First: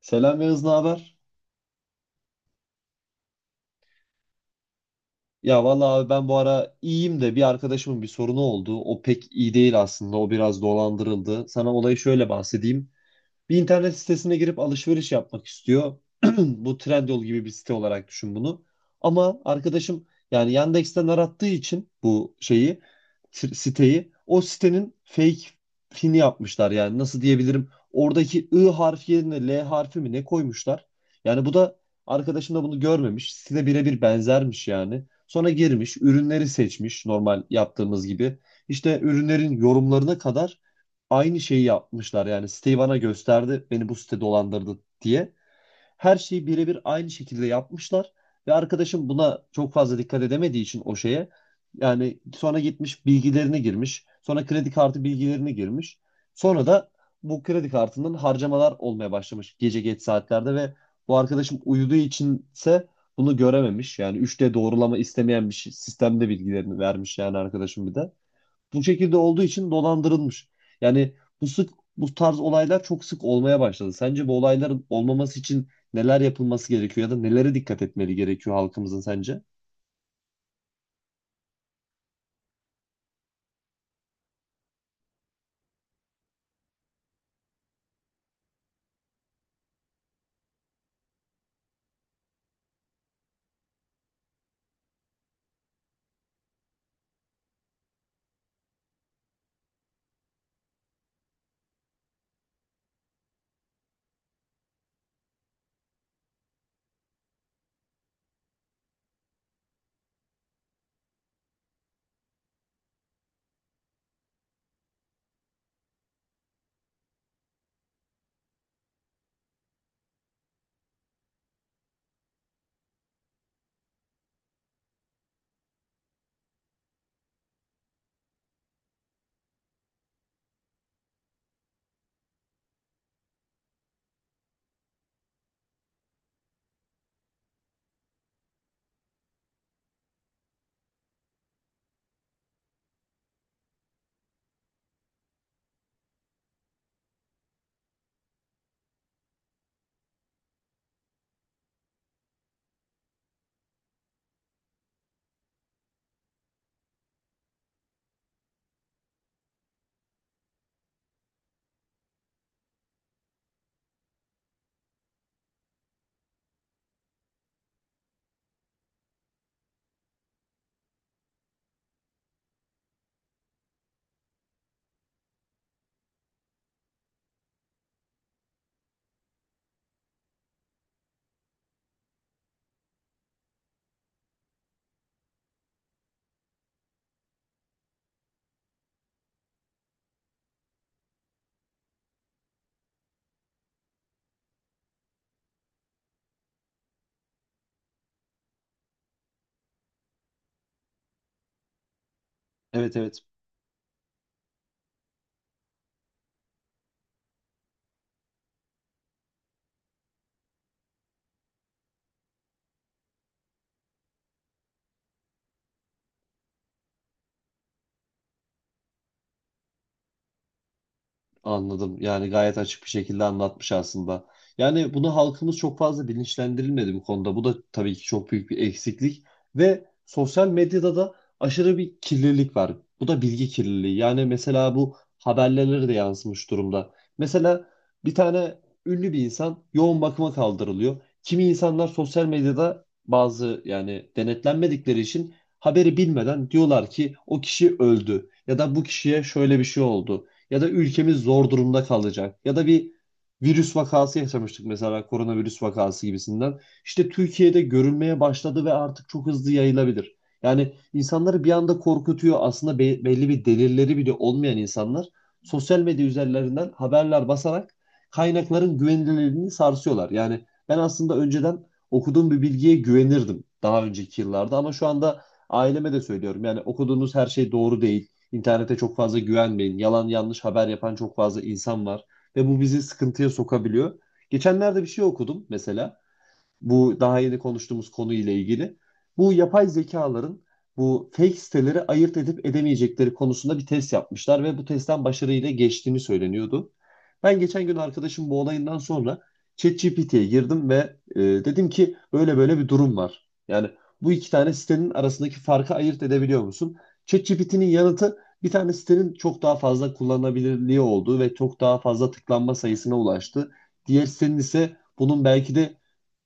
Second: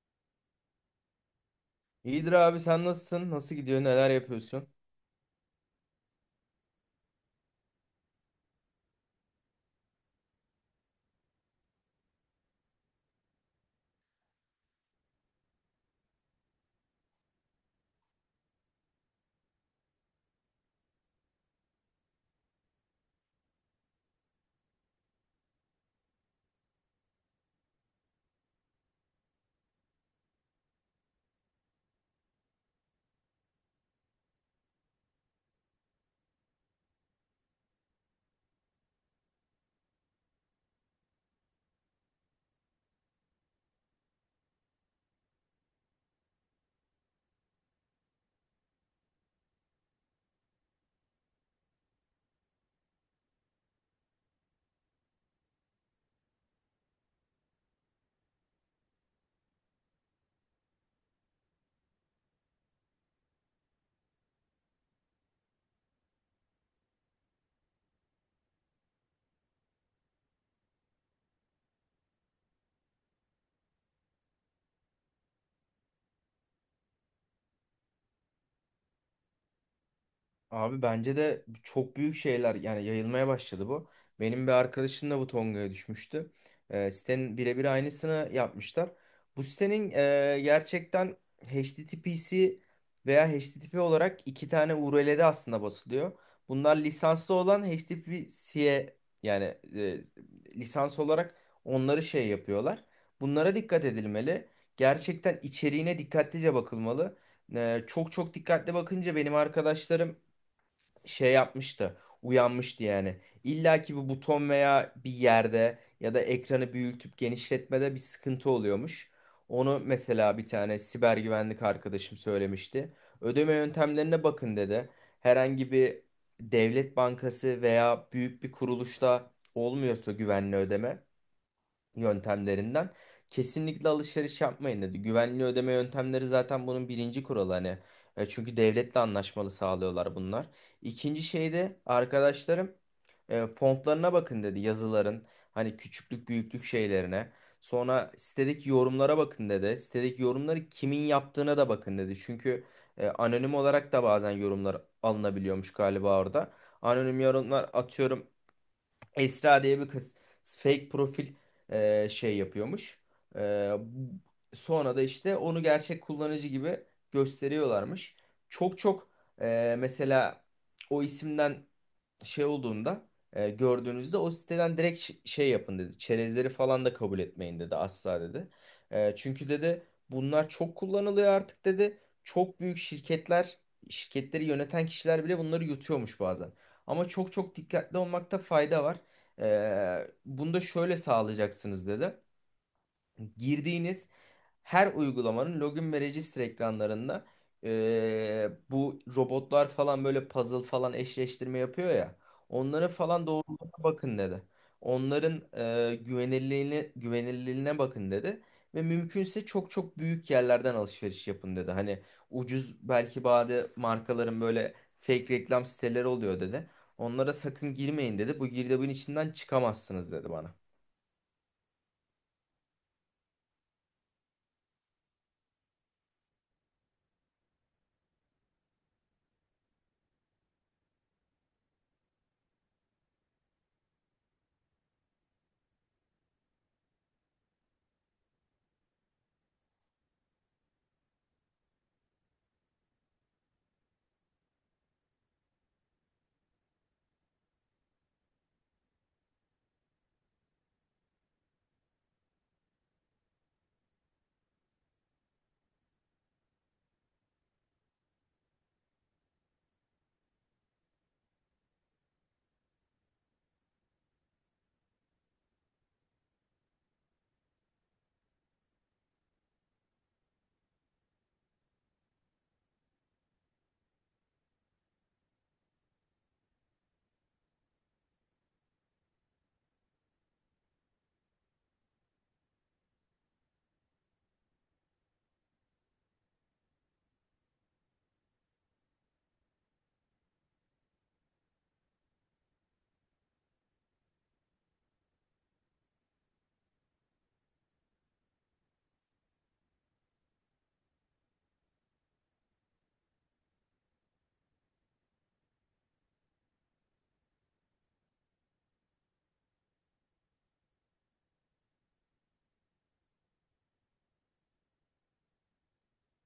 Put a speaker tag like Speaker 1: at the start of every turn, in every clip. Speaker 1: Selam Yağız, ne haber?
Speaker 2: İyidir abi sen nasılsın? Nasıl gidiyor? Neler yapıyorsun?
Speaker 1: Ya vallahi abi ben bu ara iyiyim de bir arkadaşımın bir sorunu oldu. O pek iyi değil aslında. O biraz dolandırıldı. Sana olayı şöyle bahsedeyim. Bir internet sitesine girip alışveriş yapmak istiyor. Bu Trendyol gibi bir site olarak düşün bunu. Ama arkadaşım yani Yandex'ten arattığı için bu şeyi, siteyi, o sitenin fake fini yapmışlar. Yani nasıl diyebilirim, oradaki I harfi yerine L harfi mi ne koymuşlar. Yani bu da arkadaşım da bunu görmemiş. Site birebir benzermiş yani. Sonra girmiş, ürünleri seçmiş, normal yaptığımız gibi. İşte ürünlerin yorumlarına kadar aynı şeyi yapmışlar. Yani siteyi bana gösterdi, beni bu site dolandırdı diye. Her şeyi birebir aynı şekilde yapmışlar. Ve arkadaşım buna çok fazla dikkat edemediği için o şeye, yani sonra gitmiş, bilgilerini girmiş. Sonra kredi kartı bilgilerini girmiş. Sonra da bu kredi kartının harcamalar olmaya başlamış gece geç saatlerde, ve bu arkadaşım uyuduğu içinse bunu görememiş. Yani 3D doğrulama istemeyen sistemde bilgilerini vermiş, yani arkadaşım bir de. Bu şekilde olduğu için dolandırılmış. Yani bu sık bu tarz olaylar çok sık olmaya başladı. Sence bu olayların olmaması için neler yapılması gerekiyor, ya da nelere dikkat etmeli gerekiyor halkımızın sence?
Speaker 2: Abi bence de çok büyük şeyler yani yayılmaya başladı bu. Benim bir arkadaşım da bu Tonga'ya düşmüştü. Sitenin birebir aynısını yapmışlar. Bu sitenin gerçekten HTTPC veya HTTP olarak iki tane URL'de aslında basılıyor. Bunlar lisanslı olan HTTPC'ye yani e, lisans olarak onları şey yapıyorlar. Bunlara dikkat edilmeli. Gerçekten içeriğine dikkatlice bakılmalı. Çok çok dikkatli bakınca benim arkadaşlarım şey yapmıştı. Uyanmıştı yani. İlla ki bu buton veya bir yerde ya da ekranı büyütüp genişletmede bir sıkıntı oluyormuş. Onu mesela bir tane siber güvenlik arkadaşım söylemişti. Ödeme yöntemlerine bakın dedi. Herhangi bir devlet bankası veya büyük bir kuruluşta olmuyorsa güvenli ödeme yöntemlerinden kesinlikle alışveriş yapmayın dedi. Güvenli ödeme yöntemleri zaten bunun birinci kuralı hani. Çünkü devletle anlaşmalı sağlıyorlar bunlar. İkinci şey de arkadaşlarım fontlarına bakın dedi yazıların hani küçüklük büyüklük şeylerine. Sonra sitedeki yorumlara bakın dedi. Sitedeki yorumları kimin yaptığına da bakın dedi. Çünkü anonim olarak da bazen yorumlar alınabiliyormuş galiba orada. Anonim yorumlar atıyorum Esra diye bir kız fake profil şey yapıyormuş. E, sonra da işte onu gerçek kullanıcı gibi gösteriyorlarmış. Çok çok mesela o isimden şey olduğunda gördüğünüzde o siteden direkt şey yapın dedi. Çerezleri falan da kabul etmeyin dedi asla dedi. Çünkü dedi bunlar çok kullanılıyor artık dedi. Çok büyük şirketleri yöneten kişiler bile bunları yutuyormuş bazen. Ama çok çok dikkatli olmakta fayda var. Bunu da şöyle sağlayacaksınız dedi girdiğiniz her uygulamanın login ve register ekranlarında bu robotlar falan böyle puzzle falan eşleştirme yapıyor ya. Onların
Speaker 1: Evet, evet.
Speaker 2: falan doğruluğuna bakın dedi. Onların güvenilirliğine bakın dedi. Ve mümkünse çok çok büyük yerlerden alışveriş yapın dedi. Hani ucuz belki bazı markaların böyle fake reklam siteleri oluyor dedi. Onlara sakın girmeyin dedi. Bu girdabın içinden çıkamazsınız dedi bana.
Speaker 1: Anladım. Yani gayet açık bir şekilde anlatmış aslında. Yani bunu halkımız çok fazla bilinçlendirilmedi bu konuda. Bu da tabii ki çok büyük bir eksiklik. Ve sosyal medyada da aşırı bir kirlilik var. Bu da bilgi kirliliği. Yani mesela bu haberlere de yansımış durumda. Mesela bir tane ünlü bir insan yoğun bakıma kaldırılıyor. Kimi insanlar sosyal medyada bazı, yani denetlenmedikleri için, haberi bilmeden diyorlar ki o kişi öldü, ya da bu kişiye şöyle bir şey oldu, ya da ülkemiz zor durumda kalacak, ya da bir virüs vakası yaşamıştık mesela, koronavirüs vakası gibisinden. İşte Türkiye'de görülmeye başladı ve artık çok hızlı yayılabilir. Yani insanları bir anda korkutuyor aslında, belli bir delilleri bile olmayan insanlar sosyal medya üzerlerinden haberler basarak kaynakların güvenilirliğini sarsıyorlar. Yani ben aslında önceden okuduğum bir bilgiye güvenirdim daha önceki yıllarda, ama şu anda aileme de söylüyorum. Yani okuduğunuz her şey doğru değil. İnternete çok fazla güvenmeyin. Yalan yanlış haber yapan çok fazla insan var ve bu bizi sıkıntıya sokabiliyor. Geçenlerde bir şey okudum mesela. Bu daha yeni konuştuğumuz konuyla ilgili. Bu yapay zekaların bu fake siteleri ayırt edip edemeyecekleri konusunda bir test yapmışlar ve bu testten başarıyla geçtiğini söyleniyordu. Ben geçen gün arkadaşım bu olayından sonra ChatGPT'ye girdim ve dedim ki böyle böyle bir durum var. Yani bu iki tane sitenin arasındaki farkı ayırt edebiliyor musun? ChatGPT'nin yanıtı, bir tane sitenin çok daha fazla kullanılabilirliği olduğu ve çok daha fazla tıklanma sayısına ulaştı. Diğer sitenin ise bunun belki de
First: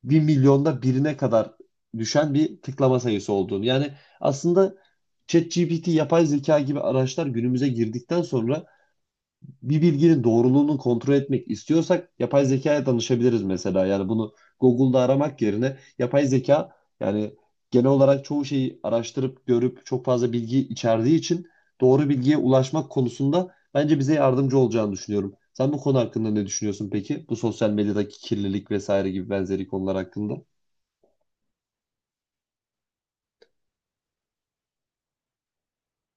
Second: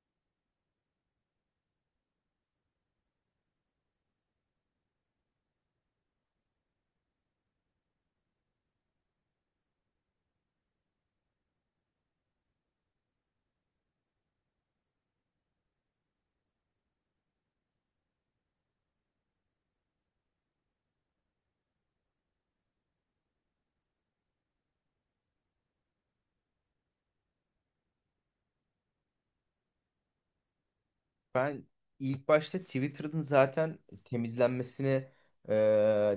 Speaker 1: bir milyonda birine kadar düşen bir tıklama sayısı olduğunu. Yani aslında ChatGPT, yapay zeka gibi araçlar günümüze girdikten sonra, bir bilginin doğruluğunu kontrol etmek istiyorsak yapay zekaya danışabiliriz mesela. Yani bunu Google'da aramak yerine, yapay zeka yani genel olarak çoğu şeyi araştırıp görüp çok fazla bilgi içerdiği için, doğru bilgiye ulaşmak konusunda bence bize yardımcı olacağını düşünüyorum. Sen bu konu hakkında ne düşünüyorsun peki? Bu sosyal medyadaki kirlilik vesaire gibi benzeri konular hakkında.
Speaker 2: Ben ilk başta Twitter'ın zaten temizlenmesini e,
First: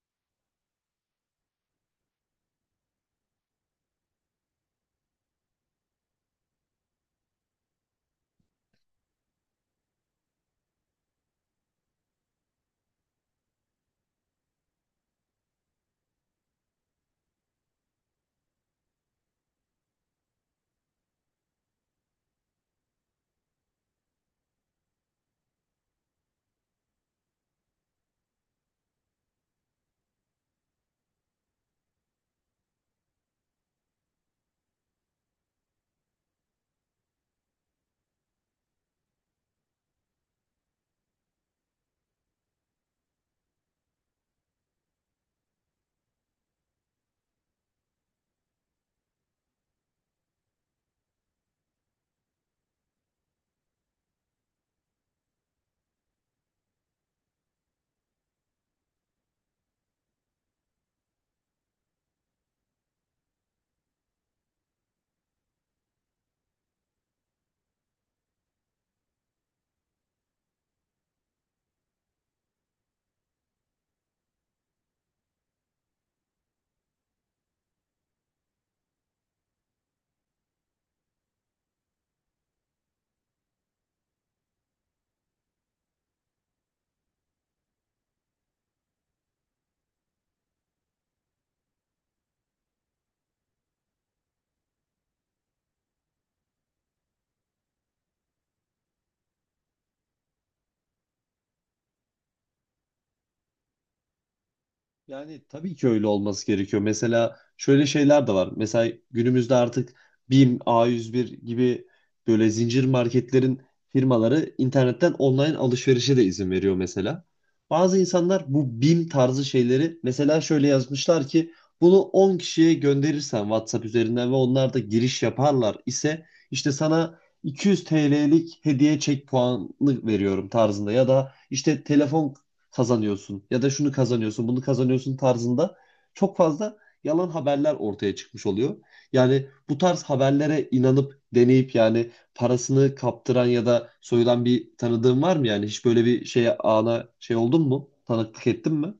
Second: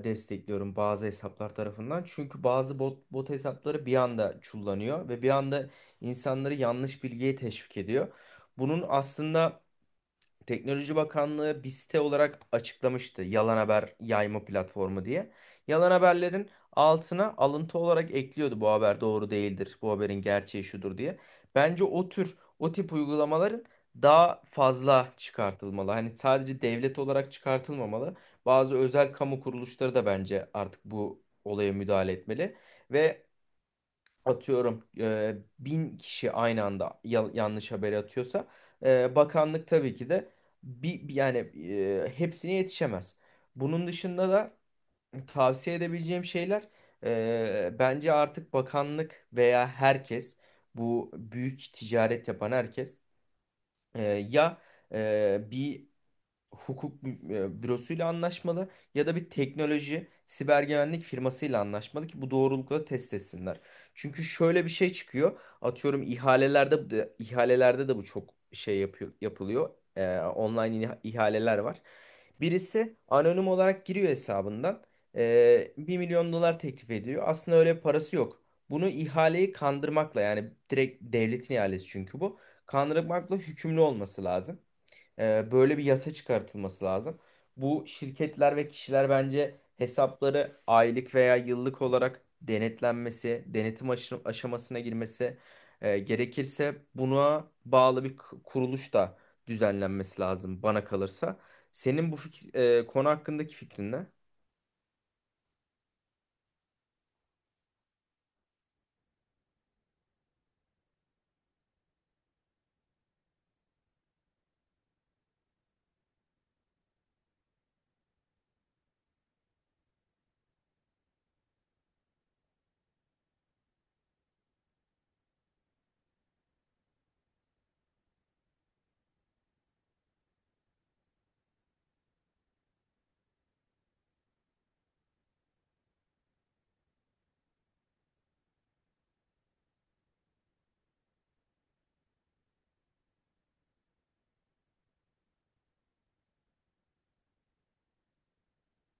Speaker 2: destekliyorum bazı hesaplar tarafından. Çünkü bazı bot hesapları bir anda çullanıyor ve bir anda insanları yanlış bilgiye teşvik ediyor. Bunun aslında Teknoloji Bakanlığı bir site olarak açıklamıştı yalan haber yayma platformu diye. Yalan haberlerin altına alıntı olarak ekliyordu bu haber doğru değildir, bu haberin gerçeği şudur diye. Bence o tip uygulamaların daha fazla çıkartılmalı. Hani sadece devlet olarak çıkartılmamalı. Bazı özel kamu kuruluşları da bence artık bu olaya müdahale etmeli. Ve atıyorum bin kişi aynı anda yanlış haber atıyorsa bakanlık tabii ki de bir yani hepsine yetişemez. Bunun dışında da tavsiye edebileceğim şeyler bence artık bakanlık veya herkes bu büyük ticaret yapan herkes ya bir hukuk bürosuyla anlaşmalı ya da bir teknoloji siber güvenlik firmasıyla anlaşmalı ki bu doğrulukla test etsinler. Çünkü şöyle bir şey çıkıyor. Atıyorum ihalelerde de bu çok şey yapılıyor. Online ihaleler var. Birisi anonim olarak giriyor hesabından. 1 milyon dolar teklif ediyor. Aslında öyle bir parası yok. Bunu ihaleyi kandırmakla yani direkt devletin ihalesi çünkü bu. Kandırmakla hükümlü olması lazım. Böyle bir yasa çıkartılması lazım. Bu şirketler ve kişiler bence hesapları aylık veya yıllık olarak denetlenmesi, denetim aşamasına girmesi gerekirse buna bağlı bir kuruluş da düzenlenmesi lazım bana kalırsa. Senin bu konu hakkındaki fikrin ne?
Speaker 1: Yani tabii ki öyle olması gerekiyor. Mesela şöyle şeyler de var. Mesela günümüzde artık BİM, A101 gibi böyle zincir marketlerin firmaları internetten online alışverişe de izin veriyor mesela. Bazı insanlar bu BİM tarzı şeyleri mesela şöyle yazmışlar ki, bunu 10 kişiye gönderirsen WhatsApp üzerinden ve onlar da giriş yaparlar ise, işte sana 200 TL'lik hediye çek puanı veriyorum tarzında, ya da işte telefon kazanıyorsun, ya da şunu kazanıyorsun, bunu kazanıyorsun tarzında, çok fazla yalan haberler ortaya çıkmış oluyor. Yani bu tarz haberlere inanıp deneyip, yani parasını kaptıran ya da soyulan bir tanıdığın var mı yani? Hiç böyle bir şeye ana şey oldun mu? Tanıklık ettin mi?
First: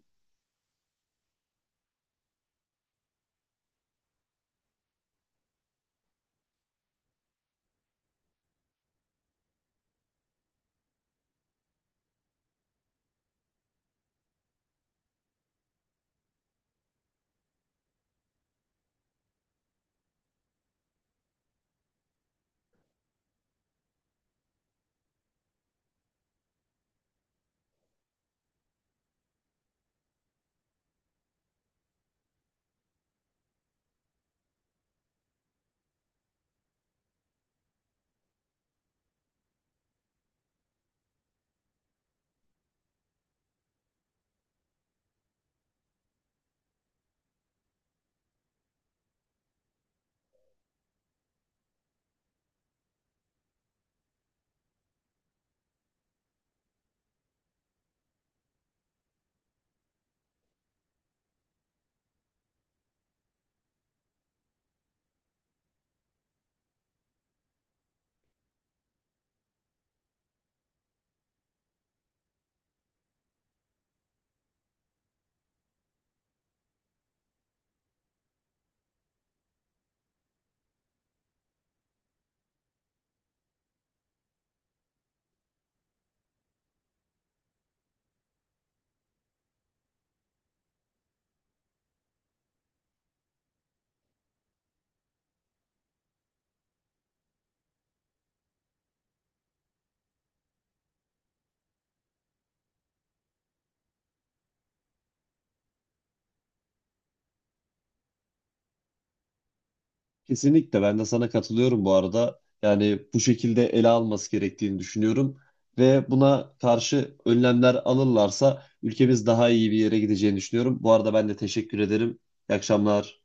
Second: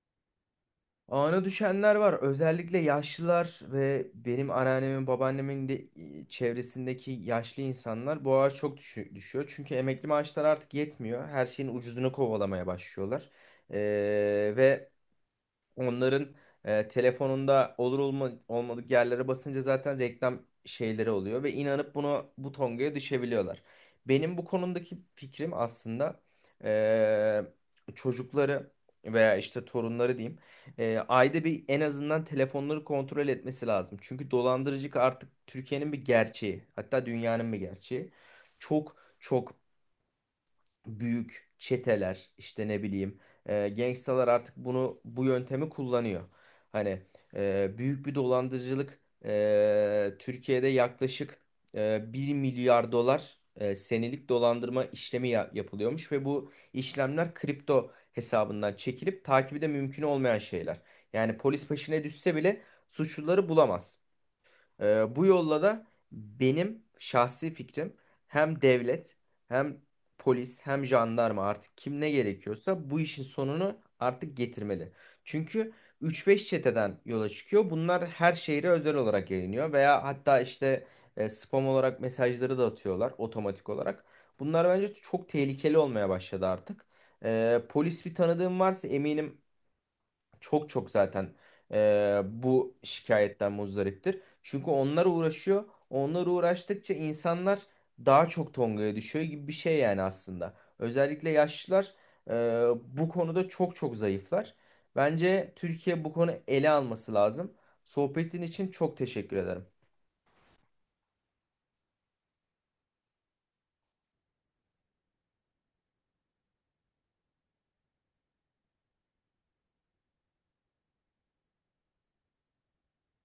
Speaker 2: Ağına düşenler var. Özellikle yaşlılar ve benim anneannemin, babaannemin de çevresindeki yaşlı insanlar bu ağaç çok düşüyor. Çünkü emekli maaşlar artık yetmiyor. Her şeyin ucuzunu kovalamaya başlıyorlar. Ee, ve onların telefonunda olmadık yerlere basınca zaten reklam şeyleri oluyor ve inanıp buna bu tongaya düşebiliyorlar. Benim bu konudaki fikrim aslında çocukları veya işte torunları diyeyim ayda bir en azından telefonları kontrol etmesi lazım. Çünkü dolandırıcılık artık Türkiye'nin bir gerçeği hatta dünyanın bir gerçeği. Çok çok büyük çeteler işte ne bileyim gangstalar artık bu yöntemi kullanıyor. Hani büyük bir dolandırıcılık Türkiye'de yaklaşık 1 milyar dolar senelik dolandırma işlemi yapılıyormuş ve bu işlemler kripto hesabından çekilip takibi de mümkün olmayan şeyler. Yani polis peşine düşse bile suçluları bulamaz. Bu yolla da benim şahsi fikrim hem devlet hem polis hem jandarma artık kim ne gerekiyorsa bu işin sonunu artık getirmeli. Çünkü 3-5 çeteden yola çıkıyor. Bunlar her şehre özel olarak yayınlıyor veya hatta işte spam olarak mesajları da atıyorlar otomatik olarak. Bunlar bence çok tehlikeli olmaya başladı artık. Polis bir tanıdığım varsa eminim çok çok zaten bu şikayetten muzdariptir. Çünkü onlar uğraşıyor. Onlar uğraştıkça insanlar daha çok tongaya düşüyor gibi bir şey yani aslında. Özellikle yaşlılar e, bu konuda çok çok zayıflar. Bence Türkiye bu konu ele alması lazım. Sohbetin için çok teşekkür ederim.
Speaker 1: Kesinlikle, ben de sana katılıyorum bu arada. Yani bu şekilde ele alması gerektiğini düşünüyorum ve buna karşı önlemler alırlarsa ülkemiz daha iyi bir yere gideceğini düşünüyorum. Bu arada ben de teşekkür ederim. İyi akşamlar.